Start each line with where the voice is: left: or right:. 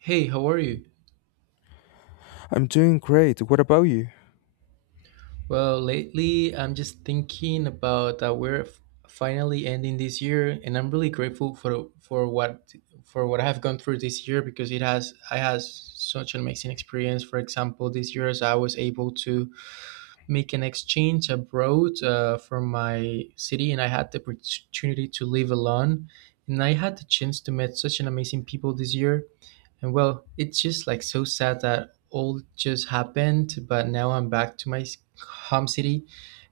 right: Hey, how are you?
left: I'm doing great. What about you?
right: Well, lately I'm just thinking about that finally ending this year, and I'm really grateful for what I've gone through this year because it has such an amazing experience. For example, this year as I was able to make an exchange abroad, from my city, and I had the opportunity to live alone, and I had the chance to meet such an amazing people this year. And well, it's just like so sad that all just happened, but now I'm back to my home city.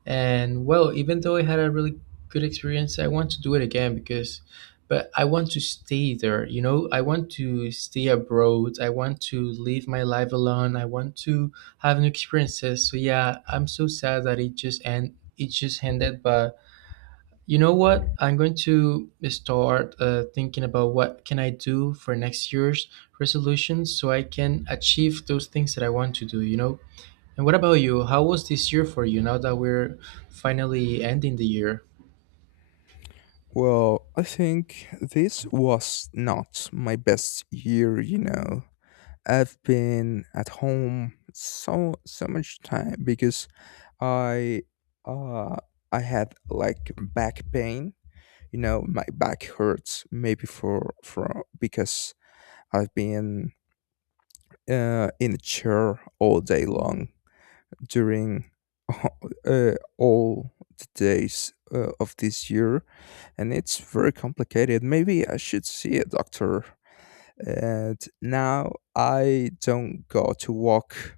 right: And well, even though I had a really good experience, I want to do it but I want to stay there, I want to stay abroad. I want to live my life alone. I want to have new experiences. So yeah, I'm so sad that it just ended, but you know what? I'm going to start thinking about what can I do for next year's resolutions, so I can achieve those things that I want to do, you know? And what about you? How was this year for you now that we're finally ending the year?
left: Well, I think this was not my best year, you know. I've been at home so much time because I uh I had like back pain. You know, my back hurts maybe for because I've been in a chair all day long during uh, all the days of this year. And it's very complicated. Maybe I should see a doctor. And now I don't go to walk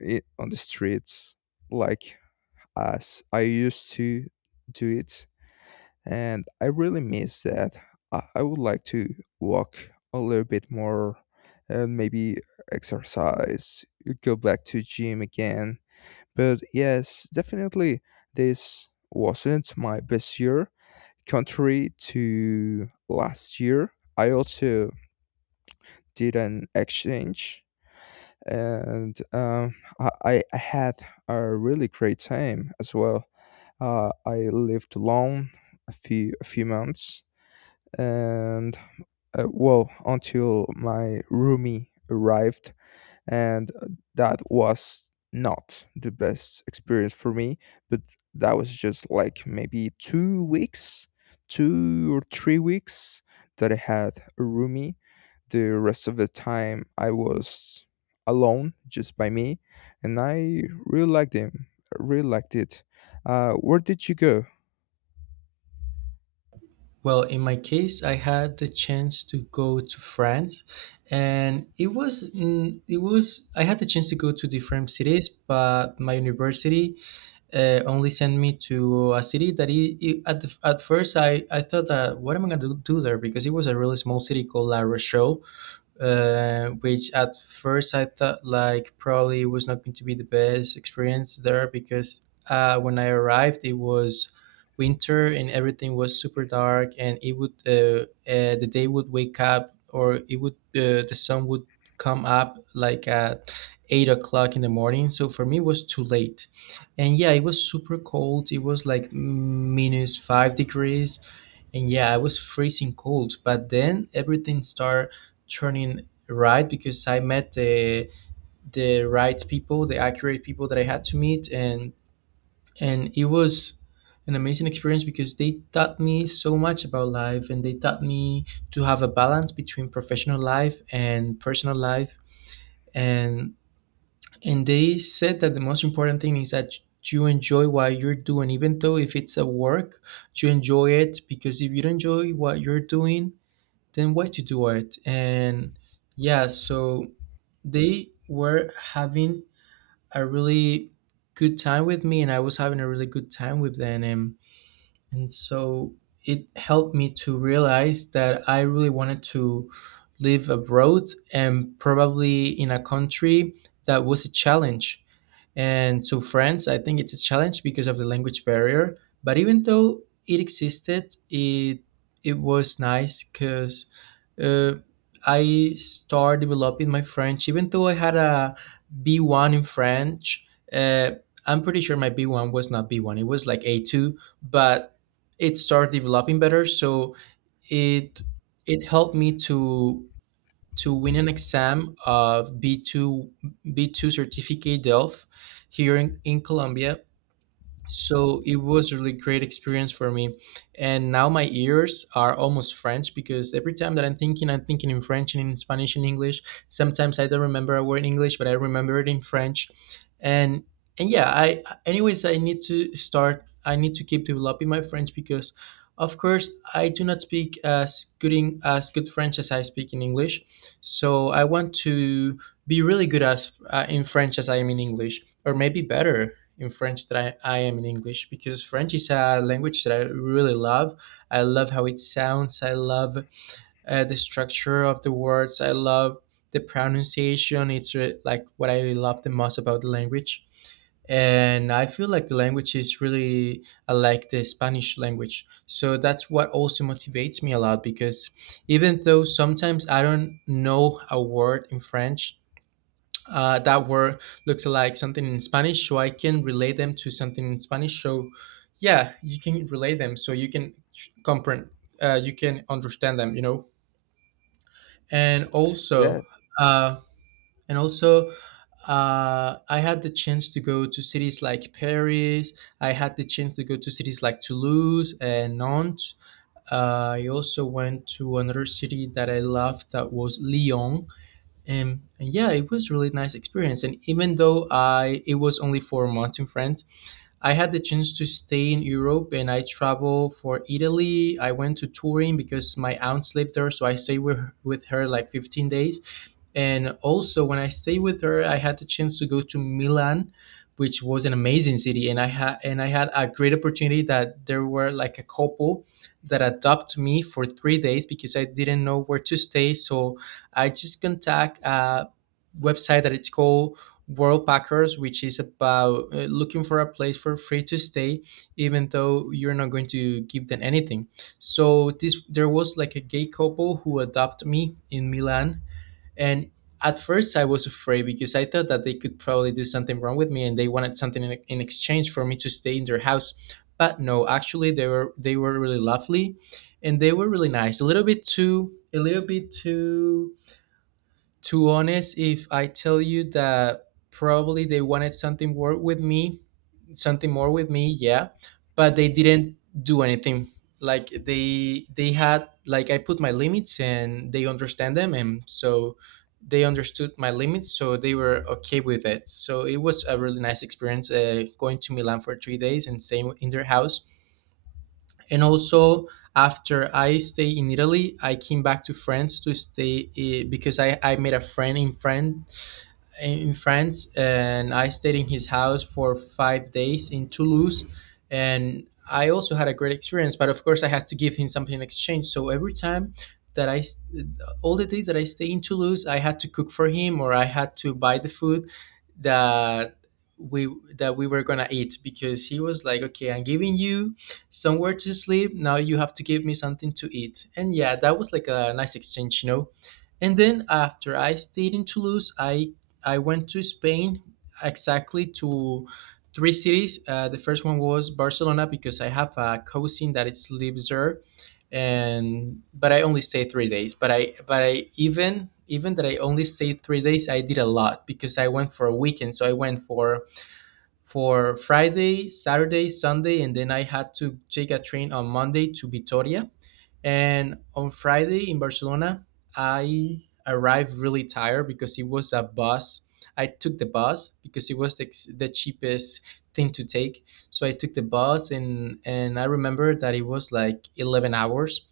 left: on the streets, like as I used to do it. And I really miss that. I would like to walk a little bit more and maybe exercise, go back to gym again. But yes, definitely this wasn't my best year. Contrary to last year, I also did an exchange. And I had a really great time as well. I lived alone a few months, and well, until my roomie arrived, and that was not the best experience for me. But that was just like maybe 2 weeks, 2 or 3 weeks that I had a roomie. The rest of the time I was alone, just by me, and I really liked him. I really liked it. Where did you go?
right: Well, in my case, I had the chance to go to France, and it was I had the chance to go to different cities, but my university only sent me to a city that it I- at the, at first I thought that what am I going to do there because it was a really small city called La Rochelle, which at first I thought like probably was not going to be the best experience there because when I arrived it was winter and everything was super dark and it would the day would wake up or it would the sun would come up like at 8 o'clock in the morning, so for me it was too late. And yeah, it was super cold, it was like minus 5 degrees. And yeah, I was freezing cold, but then everything started turning right, because I met the right people, the accurate people that I had to meet, and it was an amazing experience because they taught me so much about life, and they taught me to have a balance between professional life and personal life, and and they said that the most important thing is that you enjoy what you're doing, even though if it's a work, you enjoy it, because if you don't enjoy what you're doing, then way to do it. And yeah, so they were having a really good time with me, and I was having a really good time with them, and so it helped me to realize that I really wanted to live abroad, and probably in a country that was a challenge. And so France, I think it's a challenge because of the language barrier. But even though it existed, it was nice because, uh, I started developing my French. Even though I had a B one in French, uh, I'm pretty sure my B one was not B one. It was like A two, but it started developing better. So it it helped me to win an exam of B two, B two certificate DELF here in Colombia. So it was really great experience for me, and now my ears are almost French because every time that I'm thinking in French and in Spanish and English. Sometimes I don't remember a word in English, but I remember it in French. and and yeah, I anyways, I need to keep developing my French because of course I do not speak as good French as I speak in English. So I want to be really good as in French as I am in English, or maybe better in French than I am in English, because French is a language that I really love. I love how it sounds. I love the structure of the words. I love the pronunciation. Like what I love the most about the language. And I feel like the language is really like the Spanish language. So that's what also motivates me a lot, because even though sometimes I don't know a word in French, that word looks like something in Spanish, so I can relate them to something in Spanish. So yeah, you can relate them, so you can comprehend, you can understand them, you know. And
left: Yeah.
right: also, uh, and also, I had the chance to go to cities like Paris. I had the chance to go to cities like Toulouse and Nantes. I also went to another city that I loved that was Lyon. And yeah, it was really nice experience. And even though I it was only 4 months in France, I had the chance to stay in Europe and I traveled for Italy. I went to Turin because my aunt lived there, so I stayed with her like 15 days. And also, when I stayed with her, I had the chance to go to Milan, which was an amazing city. And I had a great opportunity that there were like a couple that adopted me for 3 days because I didn't know where to stay. So I just contact a website that it's called World Packers, which is about, looking for a place for free to stay, even though you're not going to give them anything. So this there was like a gay couple who adopted me in Milan, and at first I was afraid because I thought that they could probably do something wrong with me, and they wanted something in exchange for me to stay in their house. But no, actually they were really lovely, and they were really nice. A little bit too to honest, if I tell you that probably they wanted something more with me, yeah. But they didn't do anything, like they had, like I put my limits and they understand them, and so they understood my limits, so they were okay with it. So it was a really nice experience, going to Milan for 3 days and staying in their house. And also, after I stay in Italy, I came back to France to stay, because I made a friend in France, and I stayed in his house for 5 days in Toulouse, and I also had a great experience. But of course, I had to give him something in exchange. So every time that I, s- all the days that I stay in Toulouse, I had to cook for him, or I had to buy the food that we that we were gonna eat, because he was like, okay, I'm giving you somewhere to sleep. Now you have to give me something to eat. And yeah, that was like a nice exchange, you know. And then after I stayed in Toulouse, I went to Spain, exactly to three cities. The first one was Barcelona because I have a cousin that is lives there, and but I only stayed 3 days. But I even Even that I only stayed 3 days, I did a lot because I went for a weekend. So I went for Friday, Saturday, Sunday, and then I had to take a train on Monday to Vitoria. And on Friday in Barcelona, I arrived really tired because it was a bus. I took the bus because it was the cheapest thing to take. So I took the bus, and I remember that it was like 11 hours.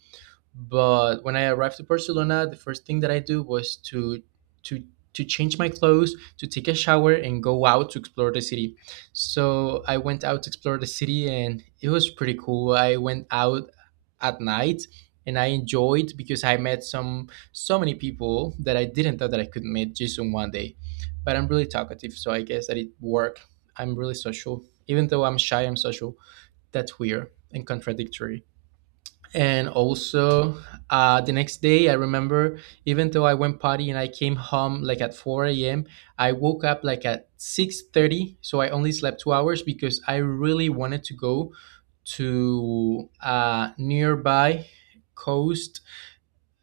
right: But when I arrived to Barcelona, the first thing that I do was to to change my clothes, to take a shower, and go out to explore the city. So I went out to explore the city and it was pretty cool. I went out at night, and I enjoyed because I met some so many people that I didn't thought that I could meet just in one day. But I'm really talkative, so I guess that it worked. I'm really social. Even though I'm shy, I'm social. That's weird and contradictory. And also, the next day I remember, even though I went party and I came home like at 4 a.m., I woke up like at 6:30, so I only slept 2 hours, because I really wanted to go to a nearby coast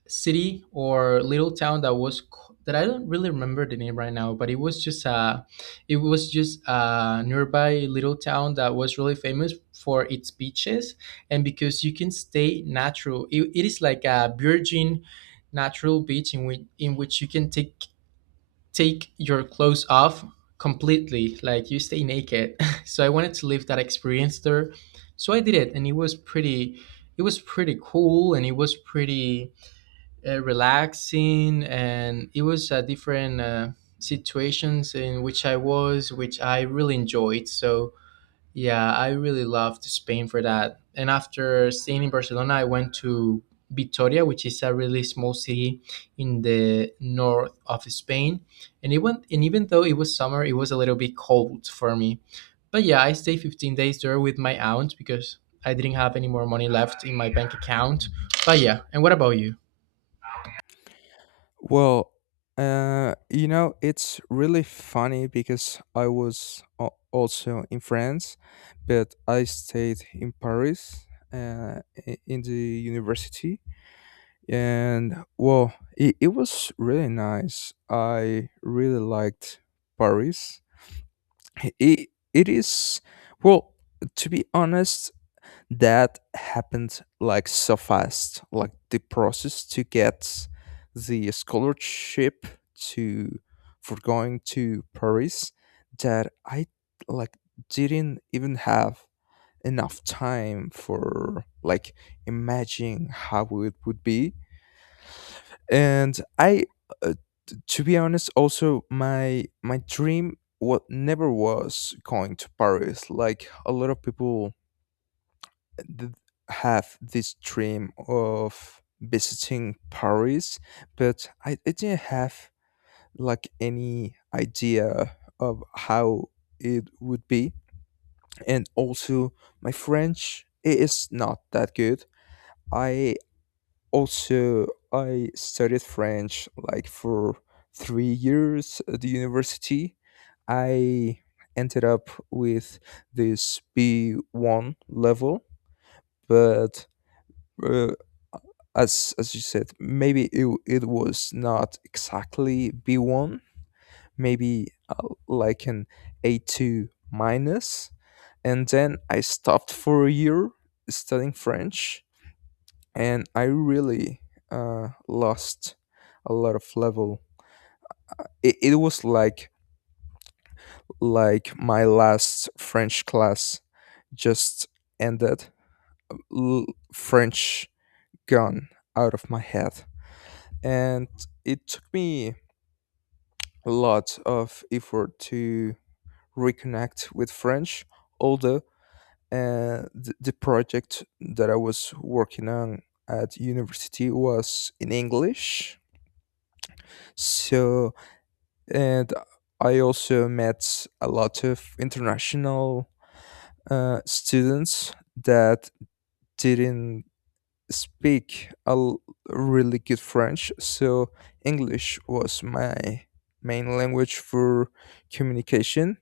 right: city or little town that was that I don't really remember the name right now, but it was just a nearby little town that was really famous for its beaches, and because you can stay natural. It is like a virgin natural beach in which you can take your clothes off completely, like you stay naked. So I wanted to live that experience there. So I did it and it was pretty cool and it was pretty relaxing, and it was a different situations in which I really enjoyed. So yeah, I really loved Spain for that, and after staying in Barcelona I went to Vitoria, which is a really small city in the north of Spain, and it went. And even though it was summer, it was a little bit cold for me. But yeah, I stayed 15 days there with my aunt because I didn't have any more money left in my bank account. But yeah, and what about you?
left: Well, you know, it's really funny because I was also in France, but I stayed in Paris, uh, in the university. And well, it was really nice. I really liked Paris. It is, well, to be honest, that happened like so fast. Like the process to get the scholarship to, for going to Paris, that I like didn't even have enough time for like imagining how it would be. And I, uh, to be honest, also, my dream what never was going to Paris. Like, a lot of people th- have this dream of visiting Paris, but I didn't have like any idea of how it would be. And also, my French is not that good. I also, I studied French like for 3 years at the university. I ended up with this B1 level, but uh, as you said, maybe it it was not exactly B1, maybe like an A2, minus, minus. And then I stopped for a year studying French, and I really lost a lot of level. It, it was like my last French class just ended, L- French gone out of my head, and it took me lot of effort to reconnect with French, although the project that I was working on at university was in English. So, and I also met a lot of international students that didn't speak really good French. So English was my main language for communication.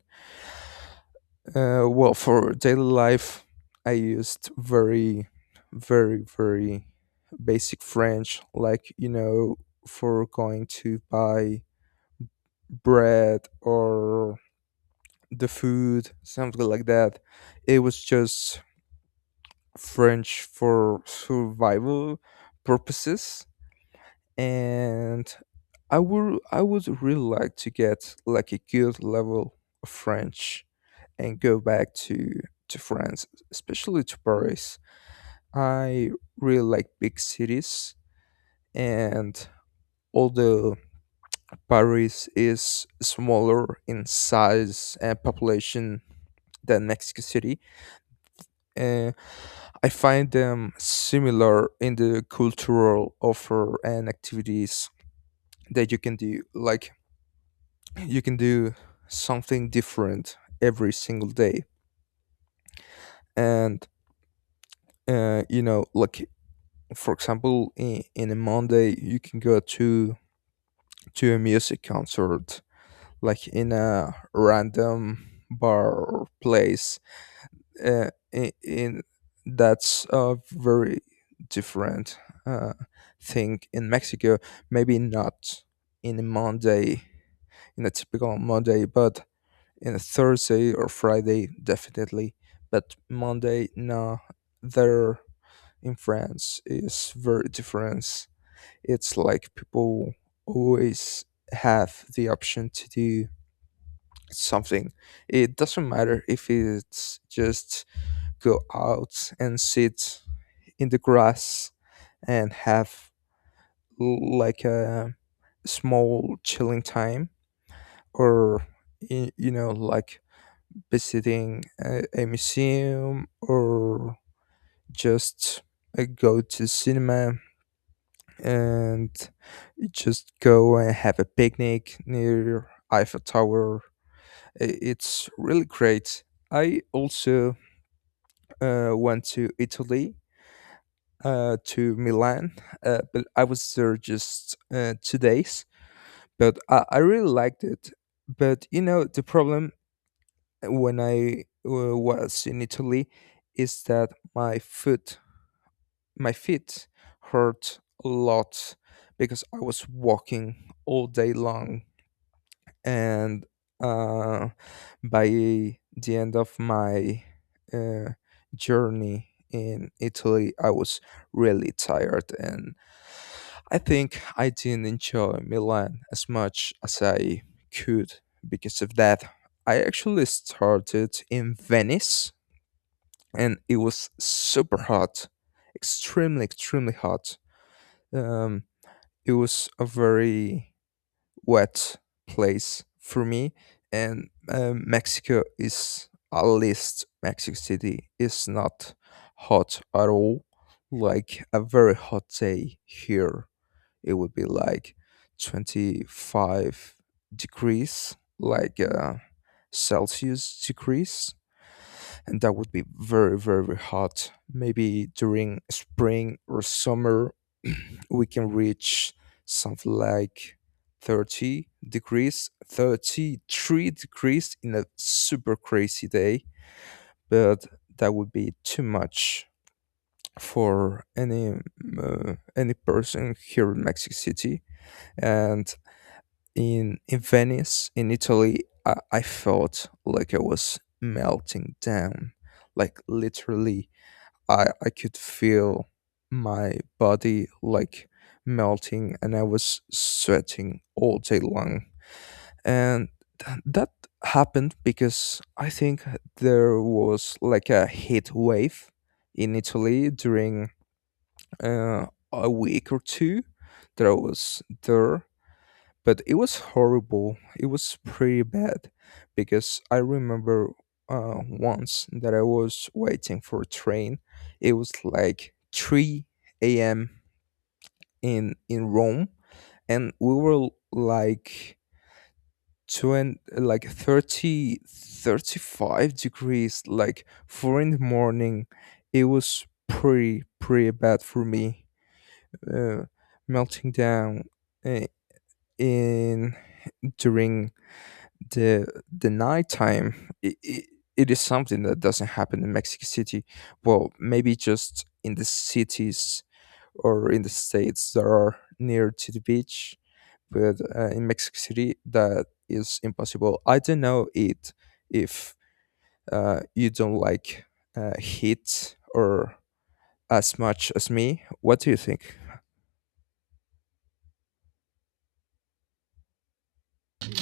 left: Well, for daily life, I used very, very, very basic French, like, you know, for going to buy bread or the food, something like that. It was just French for survival purposes. And I would really like to get like a good level of French and go back to France, especially to Paris. I really like big cities, and although Paris is smaller in size and population than Mexico City, uh, I find them similar in the cultural offer and activities that you can do. Like, you can do something different every single day. And you know, like for example, in a Monday, you can go to a music concert, like in a random bar or place. In That's a very different uh, thing in Mexico. Maybe not in a Monday, in a typical Monday, but in Thursday or Friday, definitely. But Monday, no. There in France is very different. It's like people always have the option to do something. It doesn't matter if it's just go out and sit in the grass and have, like, a small chilling time, or, you know, like visiting a museum, or just go to cinema, and just go and have a picnic near Eiffel Tower. It's really great. I also went to Italy, to Milan, but I was there just 2 days. But I really liked it. But you know, the problem when I was in Italy is that, my food my feet hurt a lot because I was walking all day long. And uh, by the end of my uh, journey in Italy, I was really tired, and I think I didn't enjoy Milan as much as I could because of that. I actually started in Venice, and it was super hot, extremely, extremely hot. Um, it was a very wet place for me. And Mexico is, at least Mexico City, is not hot at all. Like, a very hot day here, it would be like 25 degrees, like Celsius degrees, and that would be very very hot maybe during spring or summer. We can reach something like 30 degrees, 33 degrees in a super crazy day, but that would be too much for any person here in Mexico City. And in Venice in Italy, I felt like I was melting down, like literally. I could feel my body like melting, and I was sweating all day long. And that happened because I think there was like a heat wave in Italy during uh, a week or two that I was there. But it was horrible. It was pretty bad because I remember once that I was waiting for a train. It was like 3 a.m. in Rome, and we were like 20, like 30, 35 degrees, like 4 in the morning. It was pretty, pretty bad for me. Uh, Melting down uh, in during the nighttime, it is something that doesn't happen in Mexico City. Well, maybe just in the cities or in the states that are near to the beach. But in Mexico City, that is impossible. I don't know it, if you don't like heat or as much as me. What do you think?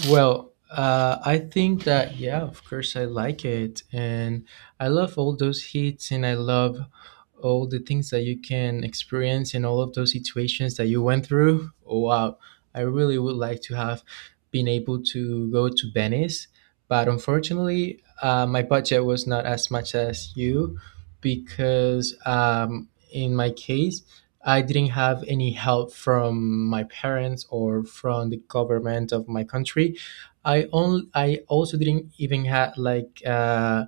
right: Well, I think that yeah, of course I like it, and I love all those hits, and I love all the things that you can experience in all of those situations that you went through. Wow, I really would like to have been able to go to Venice, but unfortunately, my budget was not as much as you because in my case I didn't have any help from my parents or from the government of my country. I also didn't even have like uh,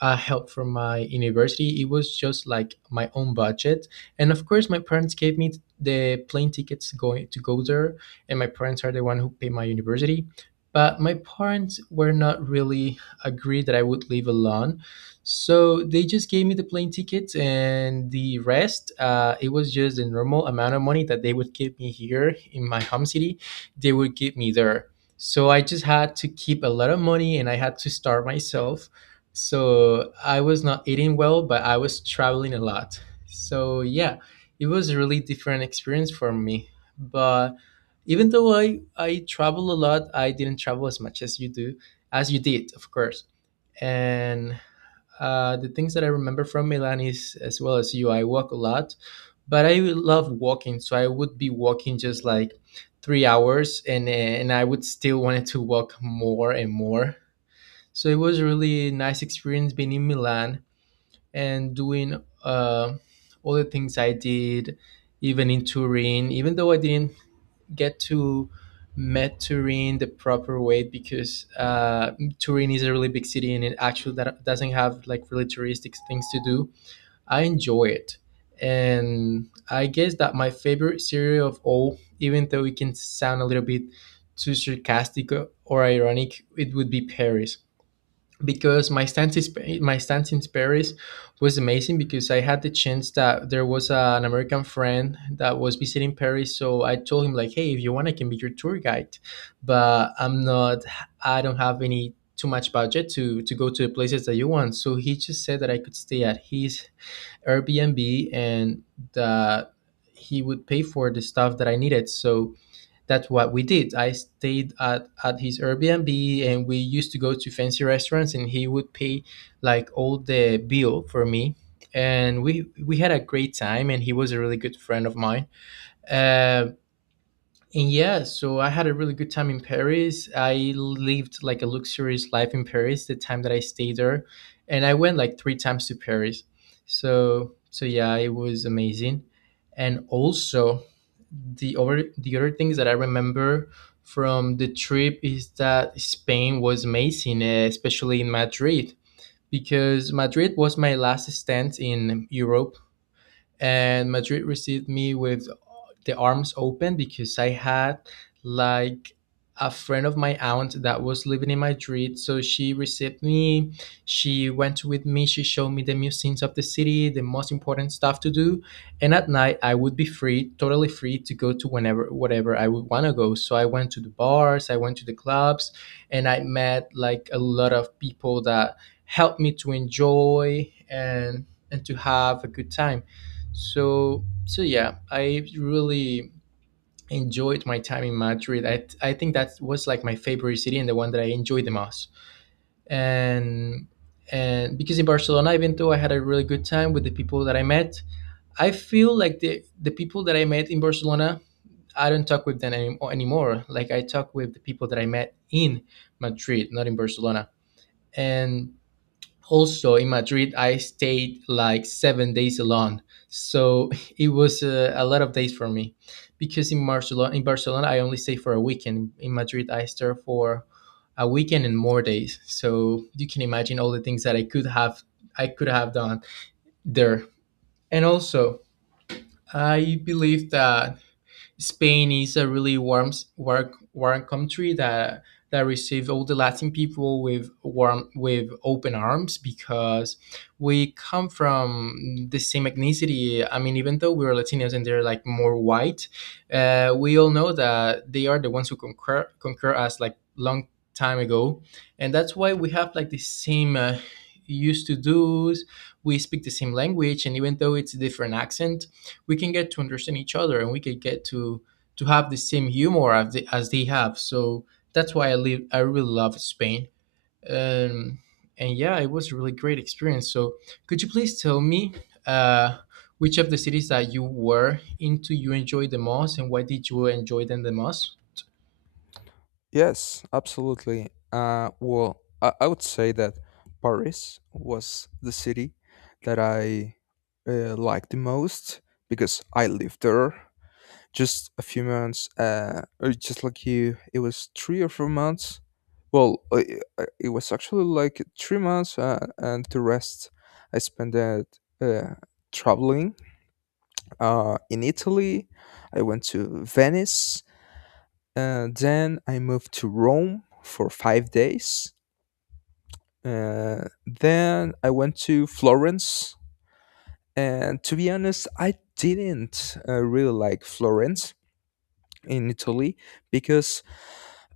right: uh, help from my university. It was just like my own budget, and of course, my parents gave me the plane tickets going to go there, and my parents are the one who pay my university. But my parents were not really agreed that I would live alone, so they just gave me the plane tickets and the rest. It was just the normal amount of money that they would give me here in my home city. They would give me there. So I just had to keep a lot of money and I had to start myself. So I was not eating well, but I was traveling a lot. So yeah, it was a really different experience for me. But even though I travel a lot, I didn't travel as much as you do, as you did, of course. And the things that I remember from Milan is as well as you. I walk a lot, but I love walking, so I would be walking just like 3 hours, and I would still wanted to walk more and more. So it was a really nice experience being in Milan and doing all the things I did, even in Turin. Even though I didn't get to met Turin the proper way because Turin is a really big city and it actually that doesn't have like really touristic things to do. I enjoy it, and I guess that my favorite cereal of all, even though it can sound a little bit too sarcastic or ironic, it would be Paris because my stance in Paris was amazing because I had the chance that there was an American friend that was visiting Paris, so I told him like, hey, if you want, I can be your tour guide, but I don't have any too much budget to go to the places that you want. So he just said that I could stay at his Airbnb and that he would pay for the stuff that I needed. So that's what we did. I stayed at his Airbnb and we used to go to fancy restaurants and he would pay like all the bill for me. And we had a great time and he was a really good friend of mine. Um and yeah, so I had a really good time in Paris. I lived like a luxurious life in Paris the time that I stayed there, and I went like 3 times to Paris. So yeah, it was amazing. And also, the other things that I remember from the trip is that Spain was amazing, eh, especially in Madrid, because Madrid was my last stint in Europe, and Madrid received me with the arms open because I had like a friend of my aunt that was living in Madrid. So she received me. She went with me. She showed me the museums of the city, the most important stuff to do. And at night, I would be free, totally free to go to whenever, whatever I would want to go. So I went to the bars, I went to the clubs, and I met like a lot of people that helped me to enjoy and to have a good time. So yeah, I really enjoyed my time in Madrid. I think that was like my favorite city and the one that I enjoyed the most. And and because in Barcelona, even though I had a really good time with the people that I met, I feel like the people that I met in Barcelona, I don't talk with them anymore. Like I talk with the people that I met in Madrid, not in Barcelona. And also in Madrid, I stayed like 7 days alone, so it was a lot of days for me. Because in Barcelona, I only stayed for a weekend. In Madrid, I stayed for a weekend and more days. So you can imagine all the things that I could have done there. And also, I believe that Spain is a really warm country that received all the Latin people with warm with open arms because we come from the same ethnicity. I mean, even though we're Latinos and they're like more white, we all know that they are the ones who conquer us like long time ago, and that's why we have like the same used to do's. We speak the same language, and even though it's a different accent, we can get to understand each other and we can get to have the same humor as as they have. So that's why I really love Spain. um, and yeah, it was a really great experience. So could you please tell me uh, which of the cities that you were into you enjoyed the most, and why did you enjoy them the most?
left: Yes, absolutely. Well, I would say that Paris was the city that I liked the most because I lived there just a few months, or just like you. It was 3 or 4 months. Well, it was actually like 3 months, and the rest I spent it traveling. In Italy, I went to Venice, then I moved to Rome for 5 days. Then I went to Florence. And to be honest, I didn't really like Florence in Italy because,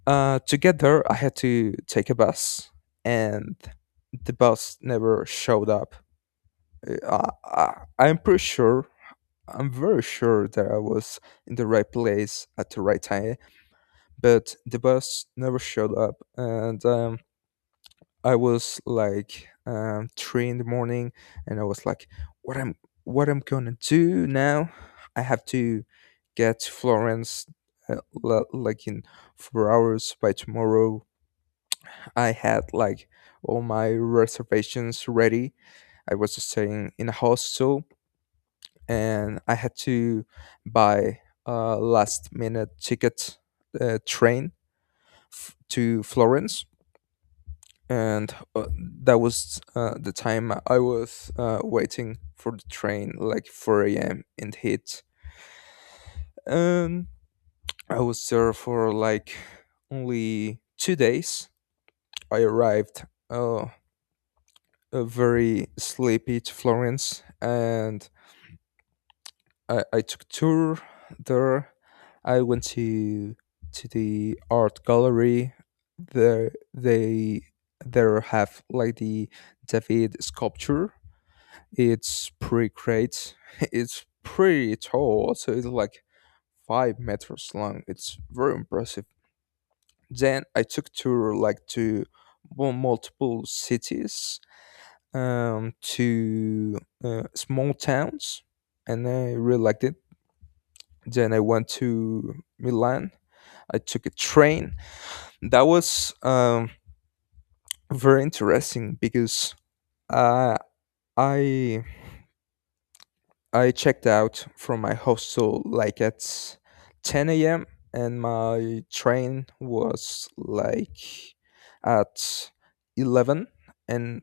left: to get there, I had to take a bus, and the bus never showed up. Uh, I, I, I'm pretty sure, I'm very sure that I was in the right place at the right time, but the bus never showed up. And I was like, three in the morning, and I was like, "What I'm what I'm gonna do now? I have to get to Florence, like, in 4 hours by tomorrow." I had like all my reservations ready. I was staying in a hostel, and I had to buy a last minute ticket, train, to Florence. And that was the time I was waiting for the train, like 4 a.m. and heat. And I was there for like only 2 days. I arrived uh, very sleepy to Florence, and I took tour there. I went to the art gallery. There they there have like the David sculpture. It's pretty great. It's pretty tall, so it's like 5 meters long. It's very impressive. Then I took tour like to multiple cities, to small towns, and I really liked it. Then I went to Milan. I took a train. That was very interesting because, uh, I I checked out from my hostel like at 10 a.m. and my train was like at 11, and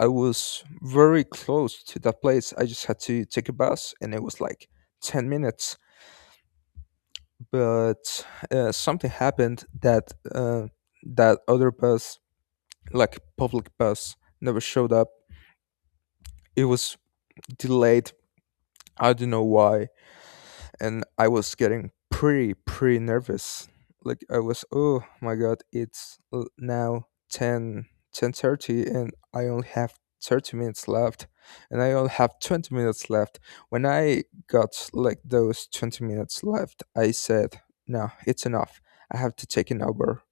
left: I was very close to that place. I just had to take a bus, and it was like 10 minutes. But something happened that, that other bus, like public bus, never showed up. It was delayed. I don't know why, and I was getting pretty pretty nervous. Like, I was, oh my god, it's now ten ten thirty, and I only have 30 minutes left, and I only have 20 minutes left. When I got like those 20 minutes left, I said, "No, it's enough. I have to take an Uber."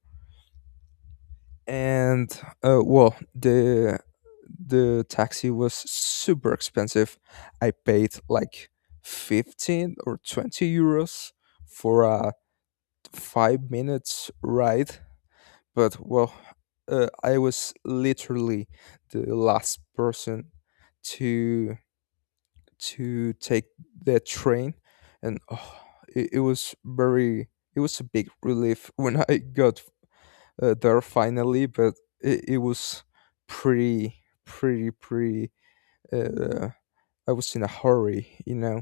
left: And well, the taxi was super expensive. I paid like 15 or €20 for a 5 minutes ride. But well, I was literally the last person to take the train. And oh, it was very, it was a big relief when I got there finally. But it was pretty, pretty, pretty. Uh, I was in a hurry, you know.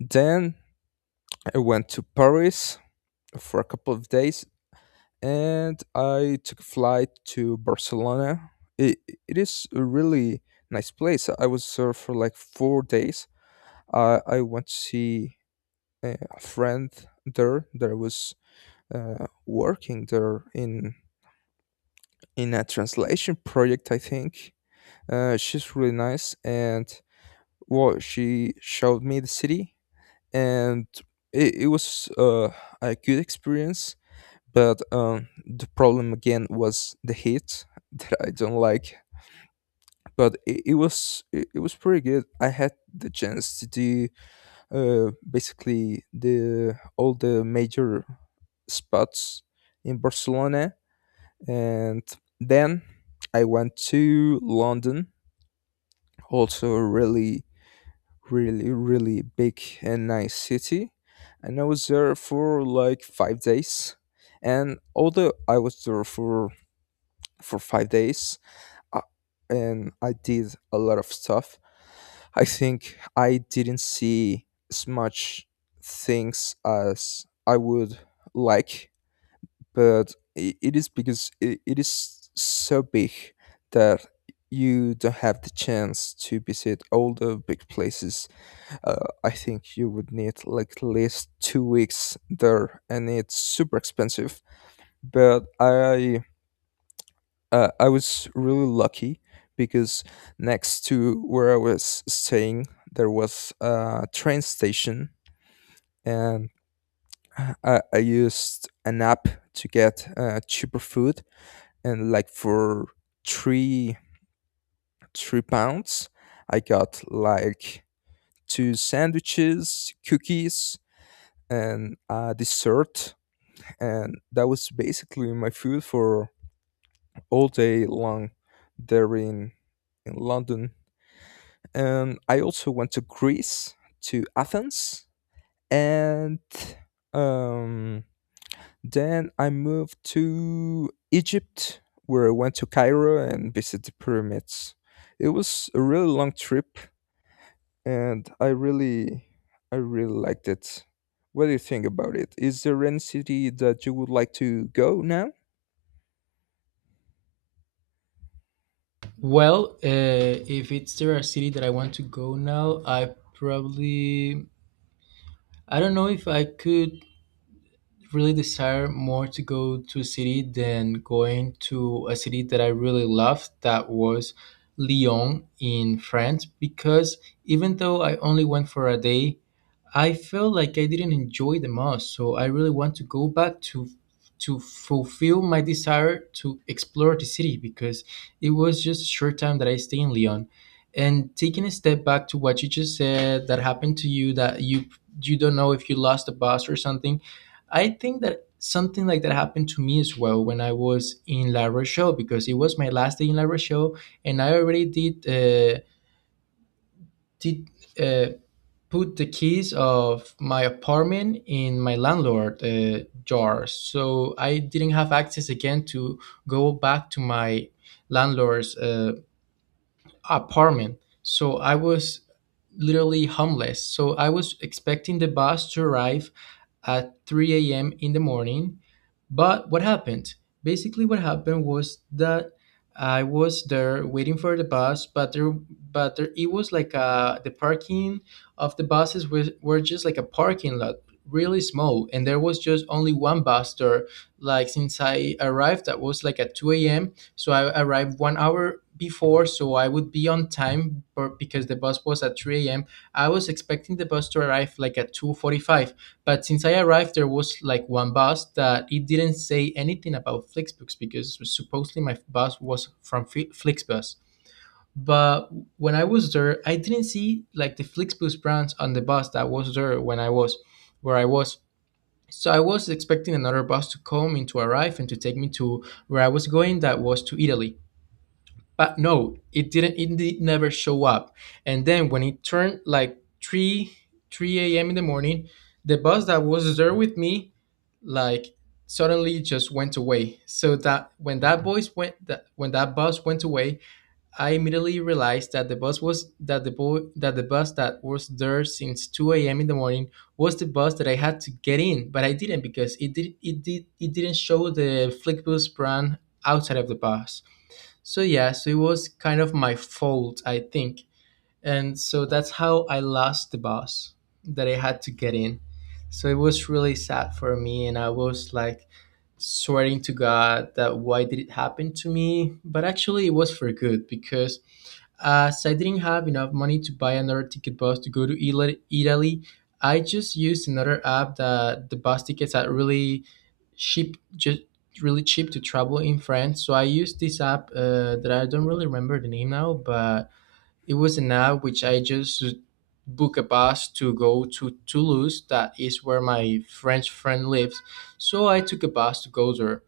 left: Then I went to Paris for a couple of days, and I took a flight to Barcelona. It, it is a really nice place. I was there for like 4 days. I went to see a friend there that was working there in a translation project, I think. She's really nice, and well, she showed me the city, and it was a good experience. But the problem again was the heat that I don't like. But it was pretty good. I had the chance to do basically the all the major spots in Barcelona. And then I went to London. Also, a really really, really big and nice city. And I was there for like 5 days. And although I was there for 5 days, I, and I did a lot of stuff, I think I didn't see as much things as I would like. But, I it is because it is so big that you don't have the chance to visit all the big places. I think you would need like at least 2 weeks there, and it's super expensive. But I, I was really lucky because next to where I was staying, there was a train station, and I used an app to get cheaper food, and like for three three pounds, I got like two sandwiches, cookies, and a dessert. And that was basically my food for all day long there in London. And I also went to Greece, to Athens, and um, then I moved to Egypt, where I went to Cairo and visited the pyramids. It was a really long trip, and I really liked it. What do you think about it? Is there any city that you would like to go now?
right: Well, if it's there a city that I want to go now, I probably I don't know if I could really desire more to go to a city than going to a city that I really loved, that was Lyon in France. Because even though I only went for a day, I felt like I didn't enjoy the most, so I really want to go back to fulfill my desire to explore the city, because it was just a short time that I stayed in Lyon. And taking a step back to what you just said that happened to you, that you don't know if you lost a bus or something, I think that something like that happened to me as well when I was in La Rochelle, because it was my last day in La Rochelle and I already did. Uh, put the keys of my apartment in my landlord jar, so I didn't have access again to go back to my landlord's apartment. So I was literally homeless, so I was expecting the bus to arrive at 3 a.m. in the morning. But what happened? Basically, what happened was that I was there waiting for the bus, but there, it was like the parking of the buses were just like a parking lot, really small, and there was just only one bus there. Like since I arrived, that was like at 2 a.m. So I arrived 1 hour before, so I would be on time, but because the bus was at 3 a.m. I was expecting the bus to arrive like at 2:45, but since I arrived, there was like one bus that it didn't say anything about Flixbus because supposedly my bus was from Flixbus. But when I was there, I didn't see like the Flixbus brands on the bus that was there when I was where I was. So I was expecting another bus to come and to arrive and to take me to where I was going, that was to Italy. But no, it didn't. It did never show up. And then when it turned like three a.m. in the morning, the bus that was there with me, like suddenly just went away. So that when that bus went away, I immediately realized that the bus that was there since two a.m. in the morning was the bus that I had to get in, but I didn't because it did it did it didn't show the Flixbus brand outside of the bus. So yeah, so it was kind of my fault, I think. And so that's how I lost the bus that I had to get in. So it was really sad for me. And I was like sweating to God that why did it happen to me? But actually, it was for good because as I didn't have enough money to buy another ticket bus to go to Italy, I just used another app that the bus tickets are really cheap, just really cheap to travel in France. So I used this app that I don't really remember the name now, but it was an app which I just book a bus to go to Toulouse. That is where my French friend lives. So I took a bus to go there.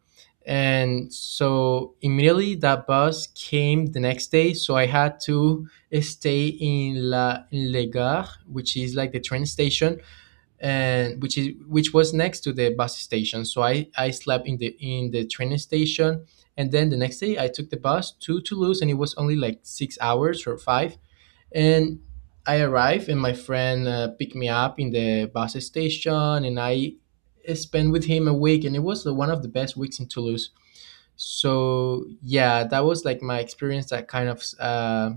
right: And so immediately that bus came the next day. So I had to stay in La in Le Gare, which is like the train station, and which was next to the bus station. So I slept in the train station. And then the next day I took the bus to Toulouse and it was only like 6 hours or five, and I arrived, and my friend picked me up in the bus station, and I spent with him a week, and it was one of the best weeks in Toulouse. So yeah, that was like my experience. That kind of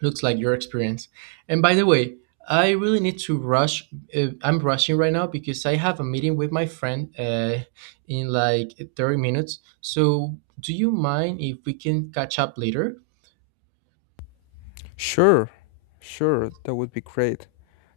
right: looks like your experience. And by the way, I really need to rush. I'm rushing right now because I have a meeting with my friend in like 30 minutes. So do you mind if we can catch up later?
left: Sure, sure, that would be great.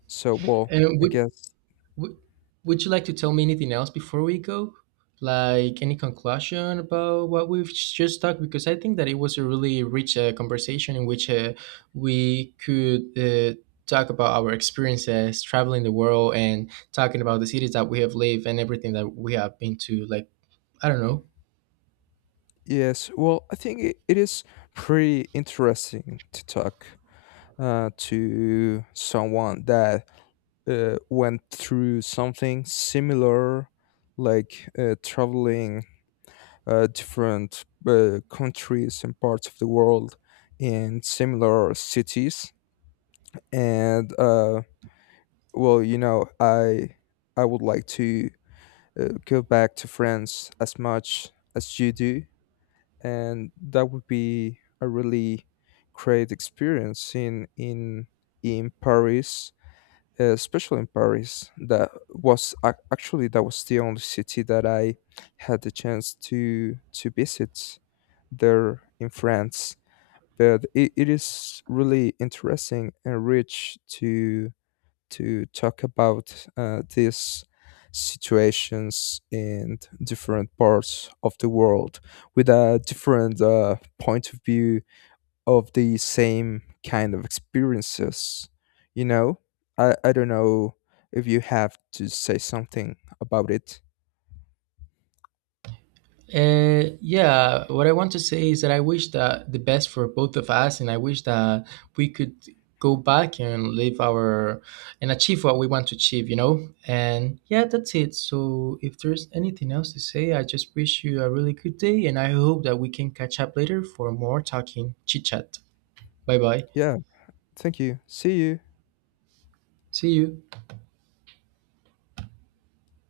left: So, well,
right: And
left: I
right: we
left: guess,
right: W- would you like to tell me anything else before we go? Like any conclusion about what we've just talked? Because I think that it was a really rich conversation in which we could talk about our experiences traveling the world and talking about the cities that we have lived and everything that we have been to. Like, I don't know.
left: yes, well, I think it, it is pretty interesting to talk to someone that went through something similar, like, traveling different countries and parts of the world, in similar cities. And, well, you know, I would like to go back to France as much as you do, and that would be a really great experience in, in Paris, especially in Paris. That was actually that was the only city that I had the chance to visit there in France. But it is really interesting and rich to talk about these situations in different parts of the world with a different point of view of the same kind of experiences. You know, I don't know if you have to say something about it.
right: Yeah, what I want to say is that I wish that the best for both of us, and I wish that we could go back and live our and achieve what we want to achieve, you know? And yeah, that's it. So if there's anything else to say, I just wish you a really good day, and I hope that we can catch up later for more talking chit chat. Bye bye.
left: Yeah, thank you. See you.
right: See you.